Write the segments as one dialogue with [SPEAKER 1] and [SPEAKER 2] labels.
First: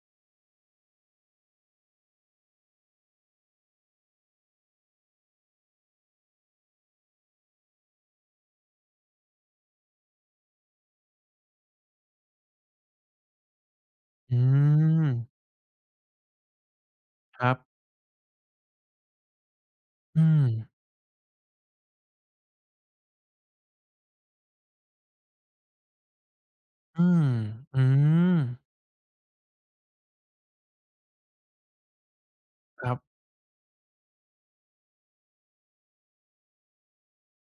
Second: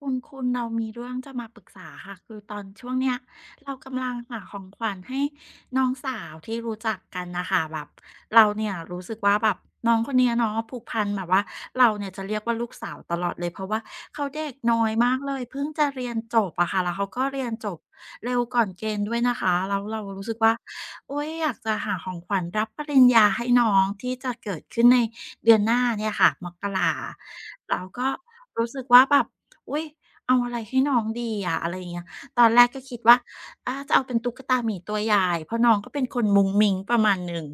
[SPEAKER 1] คุณเรามีเรื่องจะมาปรึกษาค่ะคือตอนช่วงเนี้ยเรากำลังหาของขวัญให้น้องสาวที่รู้จักกันนะคะแบบเราเนี่ยรู้สึกว่าแบบน้องคนเนี้ยเนาะผูกพันแบบว่าเราเนี่ยจะเรียกว่าลูกสาวตลอดเลยเพราะว่าเขา
[SPEAKER 2] อื
[SPEAKER 1] เด็กน้อยมากเลย
[SPEAKER 2] ม
[SPEAKER 1] เพิ่งจะเรียนจบอะค่ะแล้วเขาก็
[SPEAKER 2] ค
[SPEAKER 1] เรีย
[SPEAKER 2] รั
[SPEAKER 1] น
[SPEAKER 2] บ
[SPEAKER 1] จบเร็วก่อนเกณฑ์ด้วยนะคะแล้วเรา
[SPEAKER 2] อื
[SPEAKER 1] รู้สึก
[SPEAKER 2] ม
[SPEAKER 1] ว่าโอ๊ยอยากจะหาของขวัญรับปริญญาให้น้องที่จะเกิดขึ้นในเดือนหน้าเนี่ยค่ะมกรา
[SPEAKER 2] อืมอื
[SPEAKER 1] เราก็
[SPEAKER 2] ม
[SPEAKER 1] รู้สึกว่าแบบ อุ๊ยเอาอะไรให้น้องดีอะอะไรอย่างเงี้ยตอนแรกก็
[SPEAKER 2] ครั
[SPEAKER 1] คิ
[SPEAKER 2] บ
[SPEAKER 1] ดว่าอาจะเอาเป็นตุ๊กตาหมีตัวใหญ่เพราะน้องก็เป็นคนมุ้งมิ้งประมาณหนึ่ง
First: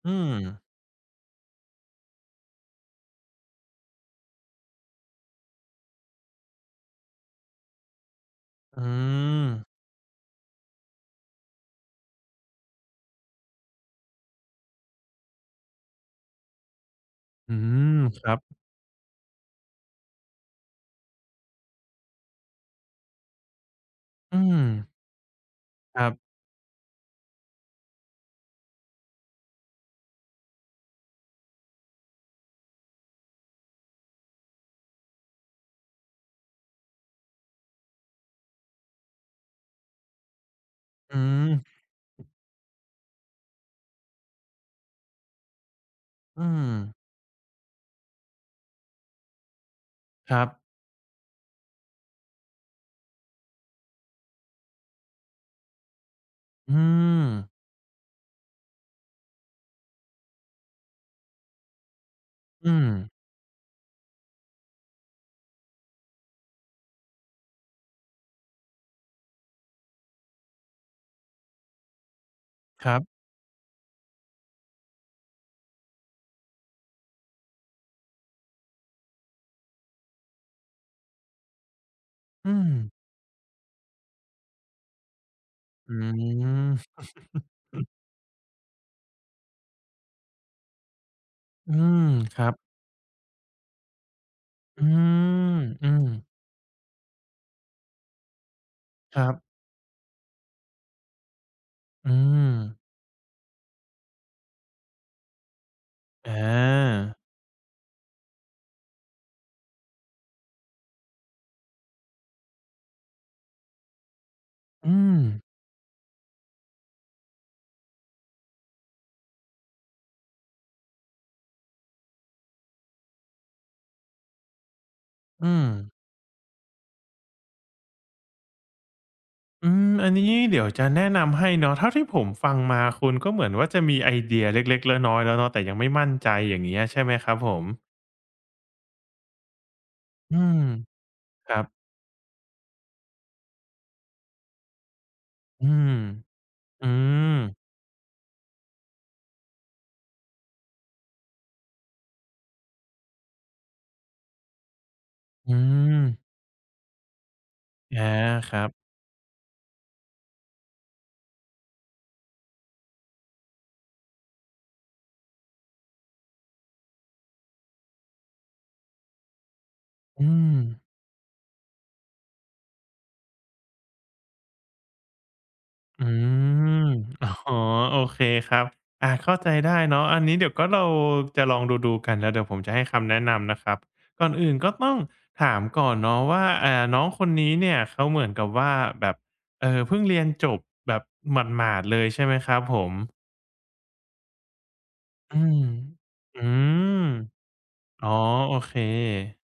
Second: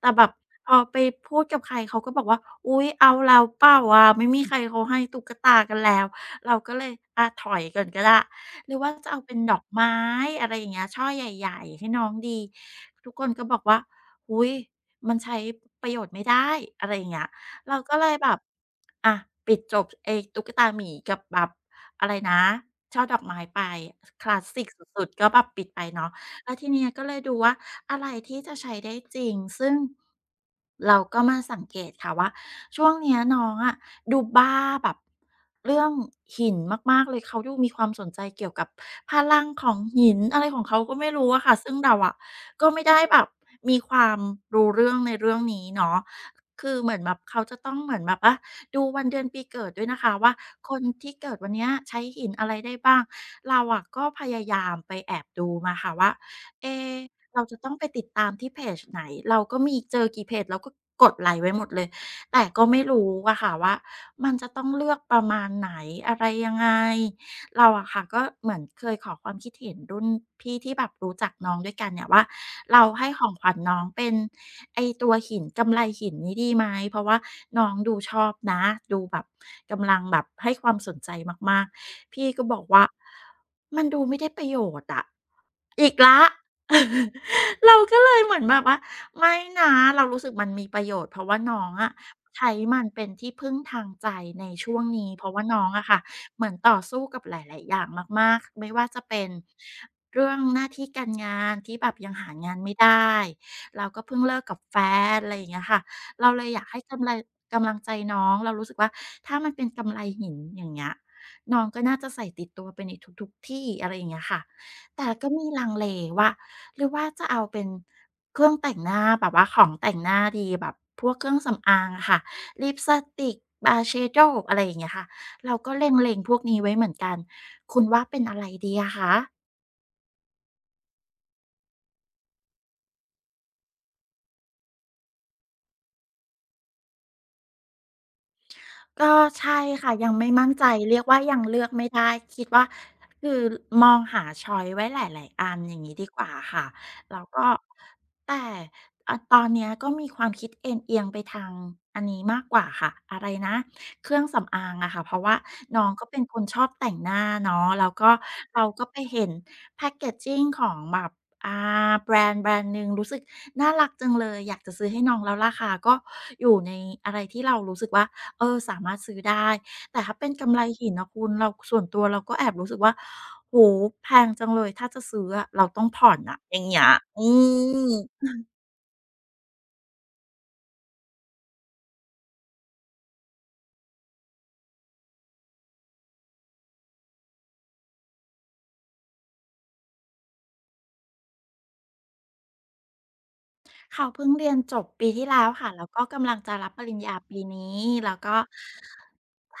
[SPEAKER 1] แต่
[SPEAKER 2] อื
[SPEAKER 1] แบบ
[SPEAKER 2] ม
[SPEAKER 1] พอไปพูดกับใครเขาก็บอกว่า อุ๊ยเอาแล้วเปล่าวะไม่มีใครเขาให้ตุ๊กตากันแล้ว เราก็เลยอาถอยก่อนก็ได้หรือ
[SPEAKER 2] อื
[SPEAKER 1] ว่าจะเอาเป็น
[SPEAKER 2] ม
[SPEAKER 1] ดอกไม้อะไรอย่างเงี้ย ช่อใหญ่ๆให้น้องดี ทุกคนก็บอกว่าอุ๊ยมันใช้ประโยชน์ไม่ได้อะไรอย่างเงี้ย
[SPEAKER 2] อื
[SPEAKER 1] เราก็
[SPEAKER 2] ม
[SPEAKER 1] เลย
[SPEAKER 2] ค
[SPEAKER 1] แบ
[SPEAKER 2] รั
[SPEAKER 1] บ
[SPEAKER 2] บ
[SPEAKER 1] อ่ะปิดจบไอ้ตุ๊กตาหมีกับแบบอะไรนะช่อดอกไม้ไปค
[SPEAKER 2] อื
[SPEAKER 1] ลาส
[SPEAKER 2] ม
[SPEAKER 1] สิกสุดๆก็แบบปิดไป
[SPEAKER 2] ค
[SPEAKER 1] เนาะ
[SPEAKER 2] รับ
[SPEAKER 1] แล้วทีเนี้ยก็เลยดูว่าอะไรที่จะใช้ได้จริงซึ่งเราก็มาสังเกตค่ะว่าช่วงเนี้ยน้องอะดูบ้าแบบเรื่องหินมากๆเลยเขาดูมีความสนใจเกี่ยวกับพลังของหินอะไรของเขาก็ไม่
[SPEAKER 2] อื
[SPEAKER 1] รู้อะ
[SPEAKER 2] ม
[SPEAKER 1] ค่ะซึ่งเราอะก็ไม่ได้แบบมีความรู้เรื่องในเรื่องนี้เนาะ
[SPEAKER 2] อืม
[SPEAKER 1] คือเหมือนแบบเขาจะต้องเหมือนแบบว่าดูวันเดือนปีเกิดด้วยนะคะว่า
[SPEAKER 2] ครับ
[SPEAKER 1] คนที่เกิดวันเนี้ยใช้หินอะไรได้บ้างเราอะก็พยายามไปแอบดูมาค่ะว่าเอ
[SPEAKER 2] อื
[SPEAKER 1] ะ
[SPEAKER 2] ม
[SPEAKER 1] เราจะต้องไปติดตามที่เพจไหนเราก็มีเจอกี่เพจเราก็กดไลค์ไว้หมดเลยแต่ก็
[SPEAKER 2] อื
[SPEAKER 1] ไม่
[SPEAKER 2] ม
[SPEAKER 1] รู้อะค่ะว่ามันจะต้องเลือกประมาณไหนอะไรยังไง เราอะค่ะก็เหมือนเคยขอความคิดเห็นรุ่นพี่ที่แบบรู้จักน้องด้วยกันเนี่ยว่าเรา
[SPEAKER 2] ครั
[SPEAKER 1] ให้
[SPEAKER 2] บ
[SPEAKER 1] ของขวัญน้องเป็นไอตัวหินกำไลหินนี้ดีไหมเพราะว่าน้องดูชอบนะดูแบบกำลังแบบให้ความสนใจมากๆพี่ก็
[SPEAKER 2] อื
[SPEAKER 1] บอก
[SPEAKER 2] ม
[SPEAKER 1] ว่ามันดูไม่ได้ประโยชน์อะอี
[SPEAKER 2] อื
[SPEAKER 1] กแล้ว
[SPEAKER 2] ม
[SPEAKER 1] เราก็เลยเหมือนแบบว่าไม่นะเรารู้สึกมันมีประโยชน์เพราะว่าน้อง
[SPEAKER 2] อื
[SPEAKER 1] อะ
[SPEAKER 2] มครั
[SPEAKER 1] ใช้
[SPEAKER 2] บ
[SPEAKER 1] มันเป็นที่พึ่งทางใจในช่ว
[SPEAKER 2] อื
[SPEAKER 1] งนี้เพราะว่า
[SPEAKER 2] ม
[SPEAKER 1] น้องอะ
[SPEAKER 2] อื
[SPEAKER 1] ค่ะ
[SPEAKER 2] ม
[SPEAKER 1] เหมือนต่อสู้กับหลายๆอย่างมากๆไม่ว่าจะ
[SPEAKER 2] ค
[SPEAKER 1] เป็
[SPEAKER 2] รั
[SPEAKER 1] น
[SPEAKER 2] บ
[SPEAKER 1] เรื่องหน้าที่การงานที่แบบยัง
[SPEAKER 2] อื
[SPEAKER 1] หา
[SPEAKER 2] ม
[SPEAKER 1] งานไม่ได้เราก็เพิ่งเลิกกับแฟนอะไรอย่างเงี้ยค่ะเรา
[SPEAKER 2] อ
[SPEAKER 1] เลยอยากให้กำ
[SPEAKER 2] า
[SPEAKER 1] ไรกำลังใจน้องเรารู้สึกว่าถ้ามันเป็นกำไรหินอย่างเงี้ยน้องก็น่าจะใส่ติดตัวไปในทุกๆที่อะไรอย่างเงี้ยค่ะ
[SPEAKER 2] อื
[SPEAKER 1] แต่
[SPEAKER 2] ม
[SPEAKER 1] ก็มีลังเลว่าหรือว่าจะเอาเป็นเครื่องแต่งหน้าแบบว่าของแต่งหน้าดีแบบพวกเครื่องสำอางอะค่ะลิปสติก eyeshadow อะไรอย่างเงี้ยค่ะ เรา
[SPEAKER 2] อืม
[SPEAKER 1] ก็เล็งๆพวกนี้ไว้เหมือนกันคุณว่าเป็นอะไรดีอะคะ
[SPEAKER 2] อันนี้เดี๋ยวจะแนะนำให้เนาะเท่าที่ผมฟังมาคุณก็เหมือนว่าจะมีไอเดียเล็กๆน้อยๆแล้วเนาะแต่ยังไม่มั่นใจอย่างเงี้ยใช่ไหมครับผม
[SPEAKER 1] ก็ใช่ค่ะยังไม่
[SPEAKER 2] อื
[SPEAKER 1] มั่น
[SPEAKER 2] ม
[SPEAKER 1] ใจเรียกว่ายัง
[SPEAKER 2] ครั
[SPEAKER 1] เลื
[SPEAKER 2] บ
[SPEAKER 1] อกไม่ได้คิดว่าคือมองหาช็อยซ์ไว้หลายๆอัน
[SPEAKER 2] อื
[SPEAKER 1] อย่าง
[SPEAKER 2] ม
[SPEAKER 1] งี้ดีกว่าค่ะ
[SPEAKER 2] อื
[SPEAKER 1] แล้ว
[SPEAKER 2] ม
[SPEAKER 1] ก็แต่อะตอนเนี้ยก็มีความคิดเอนเอียงไปทางอันนี้มากกว่าค่ะอะไรนะเครื่องสำอางอะค่ะเพราะว่า
[SPEAKER 2] อื
[SPEAKER 1] น้อง
[SPEAKER 2] ม
[SPEAKER 1] ก็เป็นคนชอบแต่งหน้าเนาะแล้ว
[SPEAKER 2] อา
[SPEAKER 1] ก็
[SPEAKER 2] ค
[SPEAKER 1] เรา
[SPEAKER 2] รับ
[SPEAKER 1] ก็ไปเห็นแพ็กเกจจิงของแบบแบรนด์แบรนด์หนึ่งรู้สึกน่ารักจังเลยอยากจะซื้อให้น้องแล้วราคาก็อยู่ในอะไรที่เรารู้สึกว่า เออสามารถซื้อได้แต่ถ้า
[SPEAKER 2] อื
[SPEAKER 1] เป็นกำ
[SPEAKER 2] ม
[SPEAKER 1] ไลหินอะคุณเราส่วนตัวเราก็แอบรู้สึกว่าโอ้โฮแพงจังเลยถ้าจะซื้ออะเราต้อง
[SPEAKER 2] อื
[SPEAKER 1] ผ่อนอะอย่างเงี้
[SPEAKER 2] ม
[SPEAKER 1] ยอื
[SPEAKER 2] อ๋อ
[SPEAKER 1] ม
[SPEAKER 2] โอเคครับอ่าเข้าใจได้เนาะ อันนี้เดี๋ยวก็เราจะลองดูๆกันแล้วเดี๋ยวผมจะให้คำแนะนำนะครับ ก่อนอื่นก็ต้องถามก่อนเนาะว่าอ่าน้องคนนี้เนี่ยเขาเหมือนกับว่าแบบเพิ่งเรียนจบแบบหมาดๆเลยใช่ไหมครับผม
[SPEAKER 1] เขาเพิ่งเรียนจบปีที่
[SPEAKER 2] อื
[SPEAKER 1] แล้ว
[SPEAKER 2] ม
[SPEAKER 1] ค่ะแล้วก็กำลัง
[SPEAKER 2] อื
[SPEAKER 1] จะรับปริญ
[SPEAKER 2] ม
[SPEAKER 1] ญาปีนี้
[SPEAKER 2] อ๋อ
[SPEAKER 1] แล้วก็
[SPEAKER 2] โอเค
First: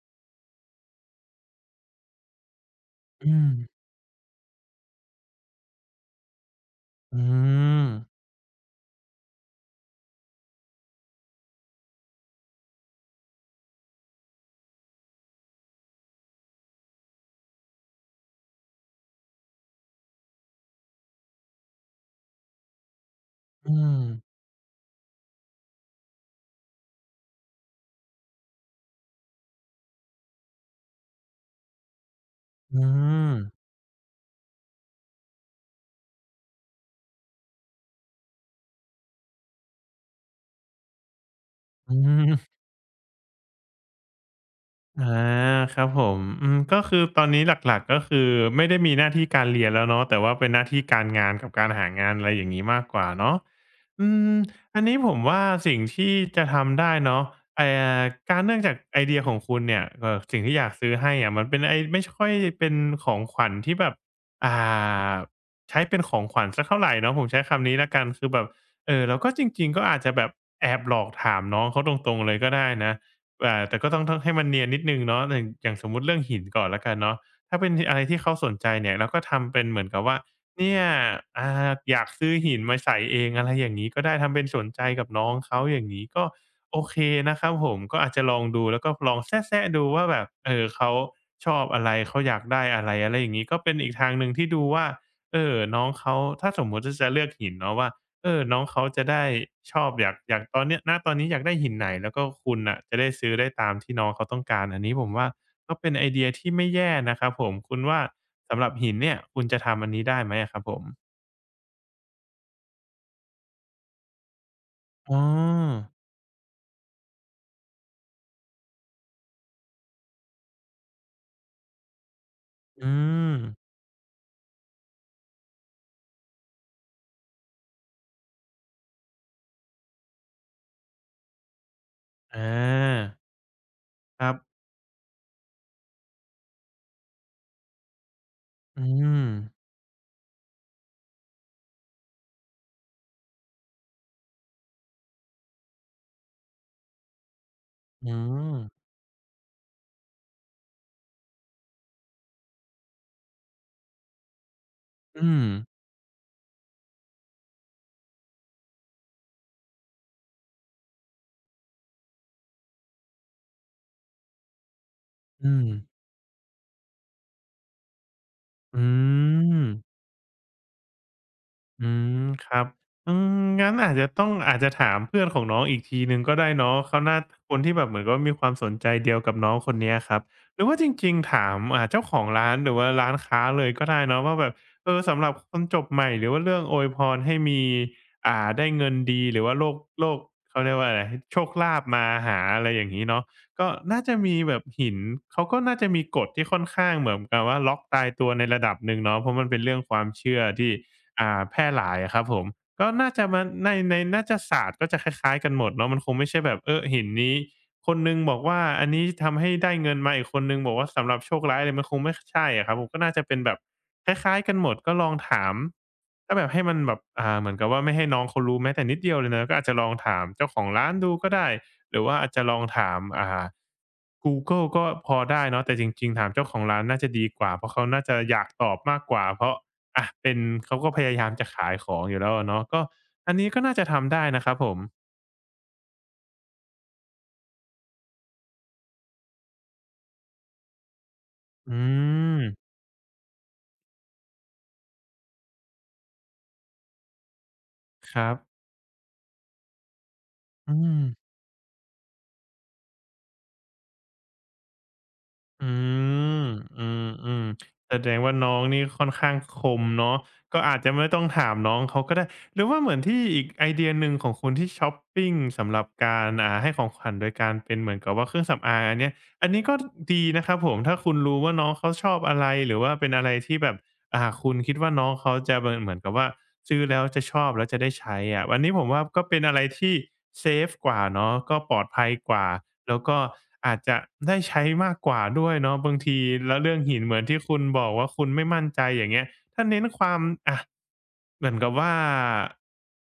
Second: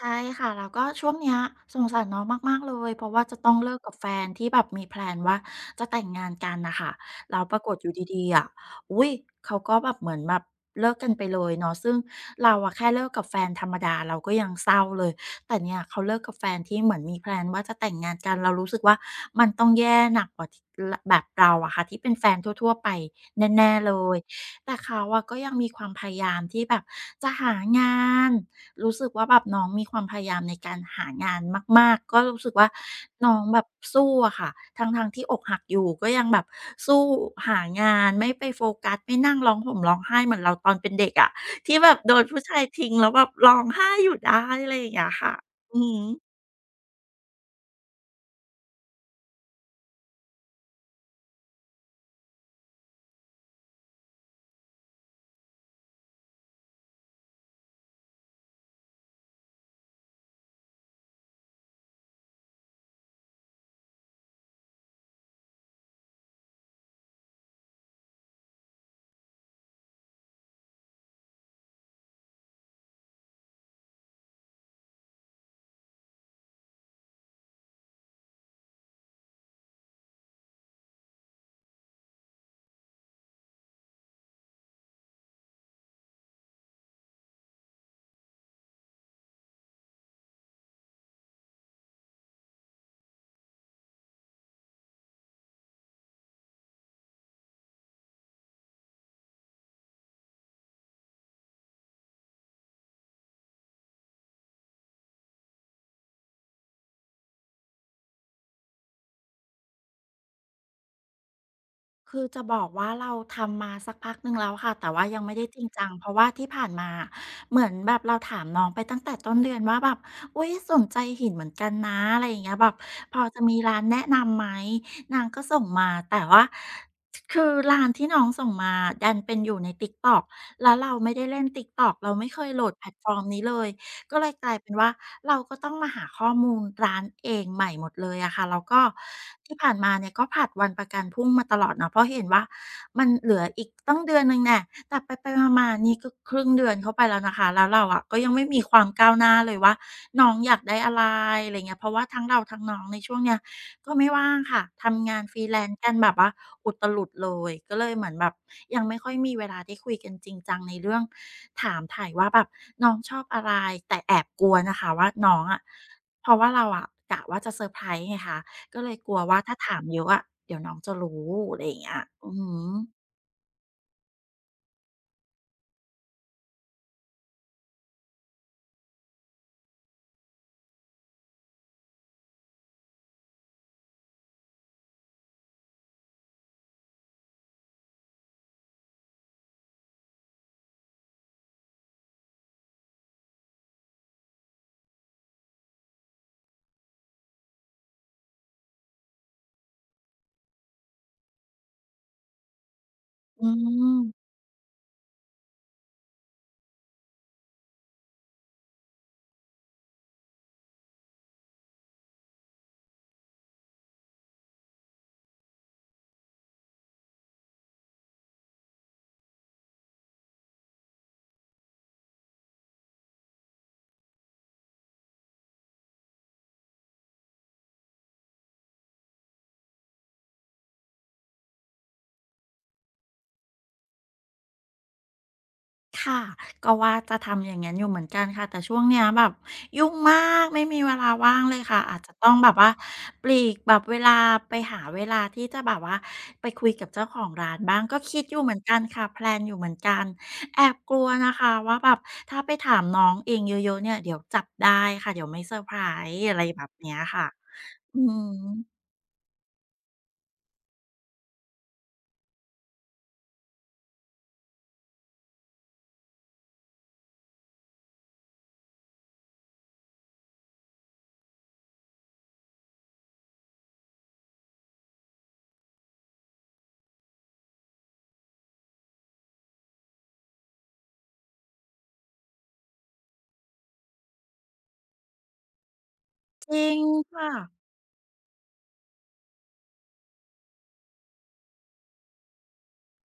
[SPEAKER 1] ใช่ค่ะแล้วก็ช่วงเนี้ยสงสารน้องมากๆเลยเพราะว่า
[SPEAKER 2] อื
[SPEAKER 1] จะต้
[SPEAKER 2] ม
[SPEAKER 1] องเลิกกับแฟนที่แบบมีแพลนว่าจะแต่งงานกันน่ะค่ะ
[SPEAKER 2] อื
[SPEAKER 1] แล้วปรากฏอ
[SPEAKER 2] ม
[SPEAKER 1] ยู่ดีๆอะอุ๊ยเขาก็แบบเหมือนแบบเลิกกันไปเลยเนาะซึ่งเราอะแค่เลิกกับแฟนธรรมดาเราก็ยังเศร้าเลยแต่เนี่ยเขาเลิกกับแฟนที่เหมือนมีแพลนว่าจะแต่งงานกันเรารู้สึกว่ามันต้องแย่หนักกว่าทลแบบเราอะค่ะที่เป็นแฟนทั่วๆไป
[SPEAKER 2] อื
[SPEAKER 1] แน่ๆเล
[SPEAKER 2] ม
[SPEAKER 1] ย แต่เขาอะก็ยังมีความพยายามที่แบบจะหางานรู้สึกว่าแบบน้องมีความพยายามในการหางานมากๆก็รู้สึกว่า
[SPEAKER 2] อื
[SPEAKER 1] น้
[SPEAKER 2] ม
[SPEAKER 1] องแบบสู้อะค่ะทั้งๆที่อกหักอยู่ก็ยังแบบสู้หางานไม่ไปโฟกัสไม่นั่งร้องห่มร้องไห้เหมือนเราตอนเป็นเด็กอะที่แบ
[SPEAKER 2] อื
[SPEAKER 1] บโดนผู้
[SPEAKER 2] ม
[SPEAKER 1] ชายทิ้งแล้วแบบร้องไห้อยู่ได้อะไรอย่างเงี้
[SPEAKER 2] อา
[SPEAKER 1] ยค่ะอื
[SPEAKER 2] ครับ
[SPEAKER 1] อ
[SPEAKER 2] ผม
[SPEAKER 1] ฮึ
[SPEAKER 2] ก็คือตอนนี้หลักๆก็คือไม่ได้มีหน้าที่การเรียนแล้วเนาะแต่ว่าเป็นหน้าที่การงานกับการหางานอะไรอย่างงี้มากกว่าเนาะอืมอันนี้ผมว่าสิ่งที่จะทำได้เนาะเอ่อการเนื่องจากไอเดียของคุณเนี่ยสิ่งที่อยากซื้อให้อะมันเป็นไอไม่ค่อยเป็นของขวัญที่แบบอ่าใช้เป็นของขวัญสักเท่าไรเนาะผมใช้คำนี้แล้วกันคือแบบเราก็จริงๆก็อาจจะแบบแอบหลอกถามน้องเขาตรงๆเลยก็ได้นะ แต่ก็ต้องให้มันเนียนนิดหนึ่งเนาะอย่างสมมุติเรื่องหินก่อนแล้วกันเนาะถ้าเป็นทอะไรที่เขาสนใจเนี่ยเราก็ทำเป็นเหมือนกับว่าเนี่ยอยากซื้อหินมาใส่เองอะไรอย่างงี้ก็ได้ทำเป็นสนใจกับน้องเขาอย่างงี้ก็โอเคนะครับผมก็อาจจะลองดูแล้วก็ลองแซะๆดูว่าแบบเขาชอบอะไรเขาอยากได้อะไรอะไรอย่างงี้ก็เป็นอีกทางหนึ่งที่ดูว่าน้องเขาถ้าสมมุติจะเลือกหินเนาะว่า เออน้องเขาจะได้ชอบอยากตอนเนี้ยณตอนนี้อยากได้หินไหนแล้วก็คุณน่ะจะได้ซื้อได้ตามที่น้องเขาต้องการอันนี้ผมว่าก็เป็นไอเดียที่ไม่แย่นะครับผมคุณว่าสำหรับหินเนี่ยคุณจะทำอันนี้ได้ไหมอะครับผม
[SPEAKER 1] คือจะบอกว่าเราทำมาสักพักหนึ่งแล้วค่ะแต่ว่า
[SPEAKER 2] อ๋
[SPEAKER 1] ยังไม่ได้จริงจั
[SPEAKER 2] อ
[SPEAKER 1] งเพราะว่าที่ผ่านมาเหมือนแบบเราถามน้องไปตั้งแต่ต้นเดือนว่าแบบอุ๊ยสนใจหินเหมือนกันนะอะไรอย่างเงี้ยแบบ
[SPEAKER 2] อื
[SPEAKER 1] พอ
[SPEAKER 2] ม
[SPEAKER 1] จะมีร้านแนะนำไหมนางก็ส่งมาแต่ว่าคือร้านที่น้องส่งมาดันเป็นอยู่ใน TikTok แล้วเราไม่ได้เล่น TikTok เราไม่เค
[SPEAKER 2] อ
[SPEAKER 1] ยโหลดแพลตฟอ
[SPEAKER 2] า
[SPEAKER 1] ร์มนี้เลย ก็
[SPEAKER 2] ค
[SPEAKER 1] เล
[SPEAKER 2] รั
[SPEAKER 1] ยกลาย
[SPEAKER 2] บ
[SPEAKER 1] เป็นว่าเราก็ต้องมาหาข้อมูลร้านเองใหม่หมดเลยอะค่ะแล้วก็
[SPEAKER 2] อืม
[SPEAKER 1] ที่ผ่านมาเนี่ยก็ผลัดวันประกันพรุ่งมาตลอดเนาะเพราะเห็นว่ามันเหลืออีกตั้งเดือนหนึ่งแน่แต่ไปๆมาๆนี่ก็ครึ่งเดือนเข้าไปแล้วนะคะแล้วเราอะ
[SPEAKER 2] อื
[SPEAKER 1] ก็ยังไม่
[SPEAKER 2] ม
[SPEAKER 1] มีความก้าวหน้าเลยว่าน้องอยากได้อะไรอะไรเงี้ยเพราะว่าทั้งเราทั้งน้องในช่วงเนี้ย ก็ไม่ว่างค่ะ ทำงาน
[SPEAKER 2] อื
[SPEAKER 1] ฟรี
[SPEAKER 2] ม
[SPEAKER 1] แลนซ์กันแบบว่าอุตลุดเลย ก็เลยเหมือนแบบยังไม่ค่อยมีเวลาได้คุยกันจริงจังในเรื่องถามไถ่ายว่าแบบน้องชอบอะไรแต่แอบกลัวนะคะว่าน้อง
[SPEAKER 2] อื
[SPEAKER 1] อะ
[SPEAKER 2] ม
[SPEAKER 1] เพราะว่าเราอะกะว่าจะเซอร์ไพรส์ไงคะก็
[SPEAKER 2] อื
[SPEAKER 1] เลยกลัวว่าถ้า
[SPEAKER 2] ม
[SPEAKER 1] ถามเยอะอะเดี๋ยวน้องจะรู้อะไรอย่าง
[SPEAKER 2] อื
[SPEAKER 1] เงี้ย
[SPEAKER 2] ม
[SPEAKER 1] อือ
[SPEAKER 2] ค
[SPEAKER 1] ฮึ
[SPEAKER 2] รับอืมงั้นอาจจะต้องอาจจะถามเพื่อนของน้องอีกทีหนึ่งก็ได้เนาะเขาน่าคนที่แบบเหมือนกับว่ามีความสนใจเดียวกับน้องคนเนี้ยครับหรือว่าจริงๆถามเจ้าของร้านหรือว่าร้านค้าเลยก็ได้เนาะว่าแบบเออสำหรับคนจบใหม่หรือว่าเรื่องอวยพรให้มีได้เงินดีหรือว่าโรคเขาเรียกว่าอะไรโชคลาภมาหาอะไรอย่างงี้เนาะก็น่าจะมีแบบหินเขาก็น่าจะมีกฎที่ค่อนข้างเหมือนกับว่าล็อกตายตัวในระดับหนึ่งเนาะเพราะมันเป็นเรื่องความเชื่อที่ แพร่หลายอะครับผมก็น่าจะมา
[SPEAKER 1] อื
[SPEAKER 2] ใน
[SPEAKER 1] ม
[SPEAKER 2] นาฏศาสตร์ก็จะคล้ายๆกันหมดเนาะมันคงไม่ใช่แบบเออหินนี้คนหนึ่งบอกว่าอันนี้ทำให้ได้เงินมาอีกคนหนึ่งบอกว่าสำหรับโชคร้ายเลยมันคงไม่คใช่อะครับผมก็น่าจะเป็นแบบคล้ายๆกันหมดก็ลองถามถ้าแบบให้มันแบบเหมือนกับว่าไม่ให้น้องเขารู้แม้แต่นิดเดียวเลยนะก็อาจจะลองถามเจ้าของร้านดูก็ได้หรือว่าอาจจะลองถามGoogle ก็พอได้เนาะแต่จริงๆถามเจ้าของร้านน่าจะดีกว่าเพราะเขาน่าจะอยากตอบมากกว่าเพราะ อะเป็นเขาก็พยายามจะขายของอยู่แล้วอะเนาะก็อันนี้ก็น่าจะทำได้นะครับผม
[SPEAKER 1] ค่ะก็ว่าจะทำอย่างนั้นอยู่เหมือนกันค่ะแต่ช่วงเนี้ยแบบยุ่งมากไม่มีเวลาว่างเลย
[SPEAKER 2] อื
[SPEAKER 1] ค่ะอาจจะต้อง
[SPEAKER 2] ม
[SPEAKER 1] แบบว่าปลีกแบบเวลาไปหาเวลาที่จะแบบว่าไปคุยกับเจ้าของร้านบ้างก็
[SPEAKER 2] ค
[SPEAKER 1] คิด
[SPEAKER 2] รั
[SPEAKER 1] อยู่เหมือ
[SPEAKER 2] บ
[SPEAKER 1] นกันค่ะแพลนอยู่เหมือนกันแอ
[SPEAKER 2] อื
[SPEAKER 1] บก
[SPEAKER 2] ม
[SPEAKER 1] ลัวนะคะว่าแบบถ้าไปถามน้องเองเยอะๆเนี่ยเดี๋ยวจับได้ค่ะเดี๋ยวไม่เซอร์ไพ
[SPEAKER 2] อื
[SPEAKER 1] รส์อะไร
[SPEAKER 2] ม
[SPEAKER 1] แบบ
[SPEAKER 2] อื
[SPEAKER 1] เนี้ยค่ะ
[SPEAKER 2] มๆแส
[SPEAKER 1] อื
[SPEAKER 2] ดงว่าน้อง
[SPEAKER 1] ม
[SPEAKER 2] นี่ค่อนข้างคมเนาะก็อาจจะไม่ต้องถามน้องเขาก็ได้หรือว่าเหมือนที่อีกไอเดียหนึ่งของคุณที่ช็อปปิงสำหรับการให้ของขวัญโดยการเป็นเหมือนกับว่าเครื่องสำอางอันเนี้ยอันนี้ก็ดีนะครับผมถ้าคุณรู้ว่าน้องเขาชอบอะไรหรือว่าเป็นอะไรที่แบบ คุณคิดว่าน้องเขาจะเหมือนกับว่าซื้อแล้วจะชอบแล้วจะได้ใช้อะอันนี้ผมว่าก็เป็นอะไรที่เซฟกว่าเนาะก็ปลอดภัยกว่าแล้วก็อาจจะได้ใช้มากกว่าด้วยเนาะบางที
[SPEAKER 1] จ
[SPEAKER 2] แล้ว
[SPEAKER 1] ริ
[SPEAKER 2] เรื่อ
[SPEAKER 1] ง
[SPEAKER 2] งหินเหมือน
[SPEAKER 1] ค่ะ
[SPEAKER 2] ที่คุณบอกว่าคุณไม่มั่นใจอย่างเงี้ยถ้าเน้นความอะเหมือนกับว่า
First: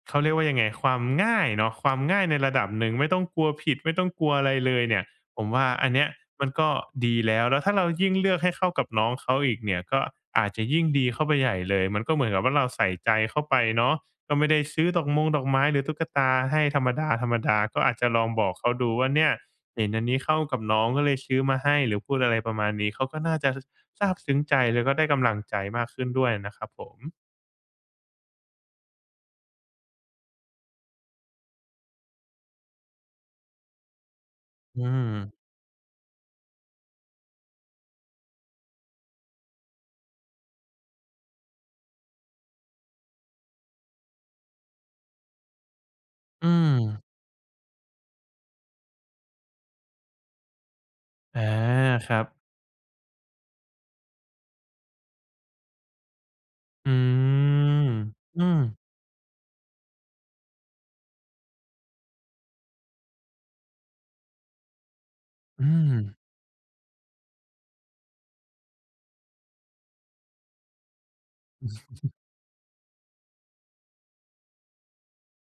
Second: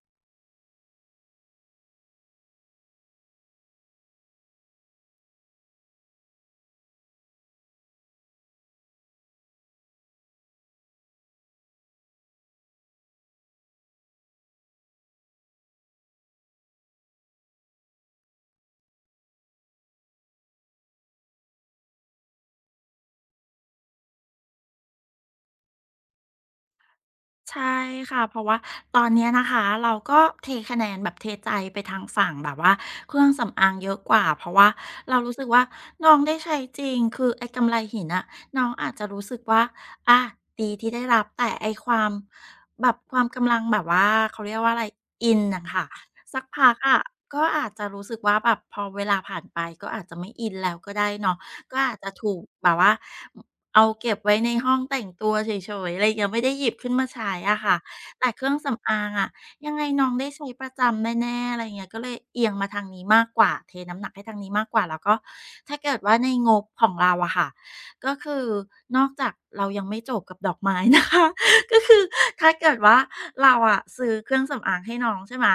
[SPEAKER 2] เขาเรียกว่ายังไงความง่ายเนาะความง่ายในระดับหนึ่งไม่ต้องกลัวผิดไม่ต้องกลัวอะไรเลยเนี่ย ผมว่าอันเนี้ยมันก็ดีแล้ว แล้วถ้าเรายิ่งเลือกให้เข้ากับน้องเขาอีกเนี่ยก็อาจจะยิ่งดีเข้าไปใหญ่เลยมันก็เหมือนกับว่าเราใส่ใจเข้าไปเนาะก็ไม่ได้ซื้อดอกมงดอกไม้หรือตุ๊กตาให้ธรรมดาๆก็อาจจะลองบอกเขาดูว่าเนี่ยเห็นอันนี้เข้ากับน้องก็เลยซื้อมาให้หรือพูดอะไรประมาณนี้เขาก็น่าจะซาบซึ้งใจแล้วก็ได้กำลังใจมากขึ้นด้วยนะครับผม
[SPEAKER 1] ใช่ค่ะเพราะว่าตอนเนี้ยนะคะเราก็เทคะแนนแบบเทใจไปทางฝั่งแบบว่าเครื่องสำอางเยอะกว่าเพราะว่า
[SPEAKER 2] อืม
[SPEAKER 1] เรารู้สึกว่าน้องได้ใช้จริงคือไอ้กำไรหินอะน้องอาจจะรู้สึกว่าอะดีที่ได้รับแต่ไอ้ความแบบความกำลังแบบว่าเขาเรียกว่าอะไรอินน่ะค่ะสัก
[SPEAKER 2] อื
[SPEAKER 1] พั
[SPEAKER 2] ม
[SPEAKER 1] กอะก็อาจจะรู้สึกว่าแบบพอเวลาผ่านไปก็อาจจะไม่อินแล้วก็ได้เนาะ
[SPEAKER 2] อา
[SPEAKER 1] ก็อาจ
[SPEAKER 2] ค
[SPEAKER 1] จะ
[SPEAKER 2] รับ
[SPEAKER 1] ถูกแบบว่า เอาเก็บไว้ในห้องแต่งตัวเฉยๆอะไรอย่างเงี้ยไม่ได้หยิบ
[SPEAKER 2] อื
[SPEAKER 1] ขึ้นมาใช้อะค่ะ
[SPEAKER 2] ม
[SPEAKER 1] แต่เค
[SPEAKER 2] อื
[SPEAKER 1] รื่อง
[SPEAKER 2] ม
[SPEAKER 1] สำอางอะยังไงน้องได้ใช้ประจำแน่ๆอะไรอย่างเงี้ยก็เลยเอียงมาทางนี้มากกว่าเทน้ำหนักให้ทางนี้มากกว่าแล้วก็
[SPEAKER 2] อื
[SPEAKER 1] ถ้าเกิ
[SPEAKER 2] ม
[SPEAKER 1] ดว่าในงบของเราอะค่ะก็คือนอกจากเรายังไม่จบกับดอกไม้นะคะ ก็คือถ้าเกิดว่าเราอะซื้อเครื่องสำอางให้น้องใช่ไหม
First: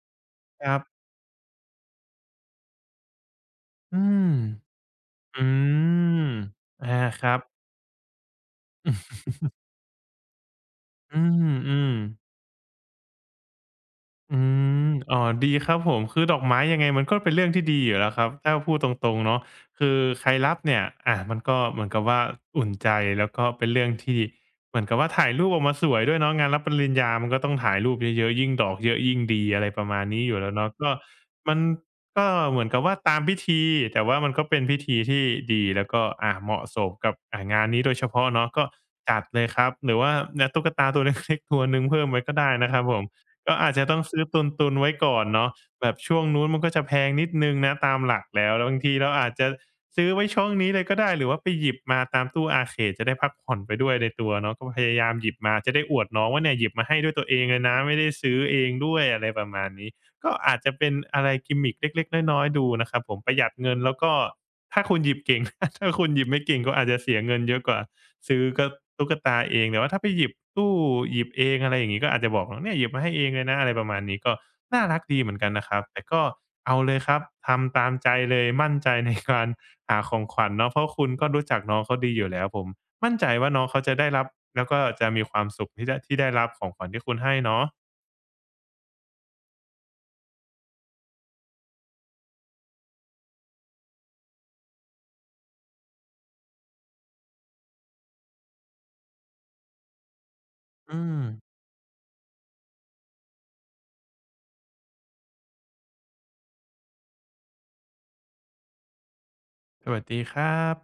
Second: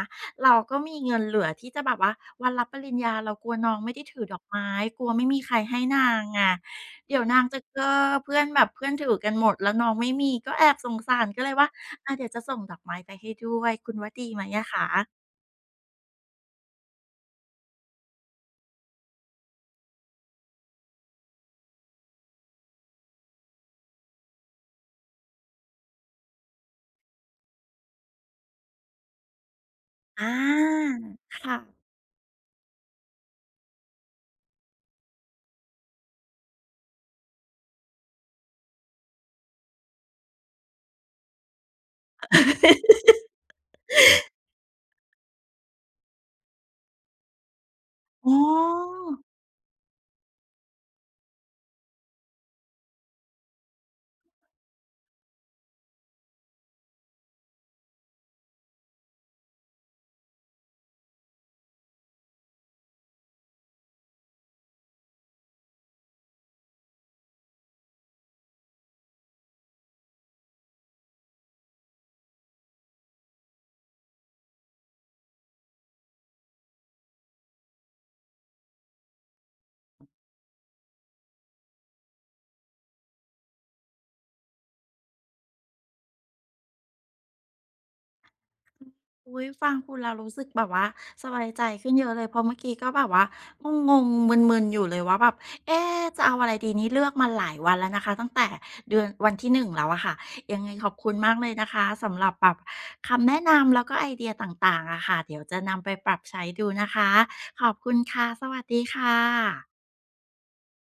[SPEAKER 1] เรา
[SPEAKER 2] ค
[SPEAKER 1] ก็
[SPEAKER 2] รั
[SPEAKER 1] มี
[SPEAKER 2] บ
[SPEAKER 1] เงินเหลือที่จะแบบว่าวันรับปริญญาเรากลัวน้องไม่
[SPEAKER 2] อื
[SPEAKER 1] ได้ถือ
[SPEAKER 2] ม
[SPEAKER 1] ดอกไม้กลัวไม่มี
[SPEAKER 2] อื
[SPEAKER 1] ใครให้นา
[SPEAKER 2] ม
[SPEAKER 1] งไง
[SPEAKER 2] อา
[SPEAKER 1] เดี๋
[SPEAKER 2] ค
[SPEAKER 1] ยว
[SPEAKER 2] รั
[SPEAKER 1] นา
[SPEAKER 2] บ
[SPEAKER 1] งจะเ็อเพื่อนแบบเพื่อนถื
[SPEAKER 2] อื
[SPEAKER 1] อกันหมดแล้วน้องไม่มีก็แอบสง
[SPEAKER 2] ม
[SPEAKER 1] สารก็เลยว่า
[SPEAKER 2] อืม
[SPEAKER 1] อาเดี๋ยวจะส่งดอกไม้ไปให้ด้วยคุณว่าดี
[SPEAKER 2] อื
[SPEAKER 1] ไหมอะ
[SPEAKER 2] ม
[SPEAKER 1] คะ
[SPEAKER 2] อ๋อดีครับผมคือดอกไม้ยังไงมันก็เป็นเรื่องที่ดีอยู่แล้วครับถ้าพูดตรงๆเนาะคือใครรับเนี่ยอามันก็เหมือนกับว่าอุ่นใจแล้วก็เป็นเรื่องที่เหมือนกับว่าถ่ายรูปออกมาสวยด้วยเนาะงานรับปริญญามันก็ต้องถ่ายรูปเยอะๆยิ่งดอกเยอะยิ่งดีอะไรประมาณนี้อ
[SPEAKER 1] อา
[SPEAKER 2] ยู่แล้วเนาะก็มั
[SPEAKER 1] ค่ะ
[SPEAKER 2] นก็เหมือนกับว่าตามพิธีแต่ว่ามันก็เป็นพิธีที่ดีแล้วก็เหมาะสมกับงานนี้โดยเฉพาะเนาะก็จัดเลยครับหรือว่าเนี่ยตุ๊กตาตัว เล็กๆตัวหนึ่งเพิ่มไว้ก็ได้นะครับผม ก็อาจจะต้องซื้อตุนๆไว้ก่อนเนาะแบบช่วงนู้นมันก็จะแพงนิดนึงนะตามหลัก
[SPEAKER 1] อ๋อ
[SPEAKER 2] แล้วแล้วบางทีเราอาจจะซื้อไว้ช่วงนี้เลยก็ได้หรือว่าไปหยิบมาตามตู้เขตจะได้พักผ่อนไปด้วยในตัวเนาะก็พยายามหยิบมาจะได้อวดน้องว่าเนี่ยหยิบมาให้ด้วยตัวเองเลยนะไม่ได้ซื้อเองด้วยอะไรประมาณนี้ ก็อาจจะเป็นอะไรกิมมิกเล็กๆน้อยๆดูนะครับผมประหยัดเงินแล้วก็ถ้าคุณหยิบเก่ง ถ้าคุณหยิบไม่เก่งก็อาจจะเสียเงินเยอะกว่าซื้อก็ตุ๊กตาเองแต่ว่าถ้าไปหยิบตู้หยิบเองอะไรอย่างงี้ก็อาจจะบอกเนี่ยหยิบมาให้เองเลยนะอะไรประมาณนี้ก็น่ารักดีเหมือนกันนะครับแต่ก็เอาเลยครับทำตามใจเลยมั่นใจในการหาของขวัญเนาะเพราะคุณก็รู้จักน้องเขาดีอยู่แล้วผมมั่นใจว่าน้องเขาจะได้รับแล้วก็จะมีความสุขที่ได้ที่ได้รับของขวัญที่คุณให้เนาะ
[SPEAKER 1] อุ๊ยฟังคุณแล้วรู้สึกแบบว่าสบายใจขึ้นเยอะเลยเพราะเมื่อกี้ก็แบบว่างงๆมึนๆอยู่เลยว่าแบบเอ๊ะจะเอาอะไรดีนี้เลือกมาหลายวันแล้วนะคะตั้งแต่เดือนวันที่1แล้วอะค่ะยังไงขอบ
[SPEAKER 2] อื
[SPEAKER 1] คุณ
[SPEAKER 2] ม
[SPEAKER 1] มากเลยนะคะสำหรับแบบคำแนะนำแล้วก็ไอเดียต่างๆอะค่ะเดี๋ยวจะนำไปปรับใช้ดูนะคะขอบคุณค่ะสวัสดีค่ะ
[SPEAKER 2] สวัสดีครับ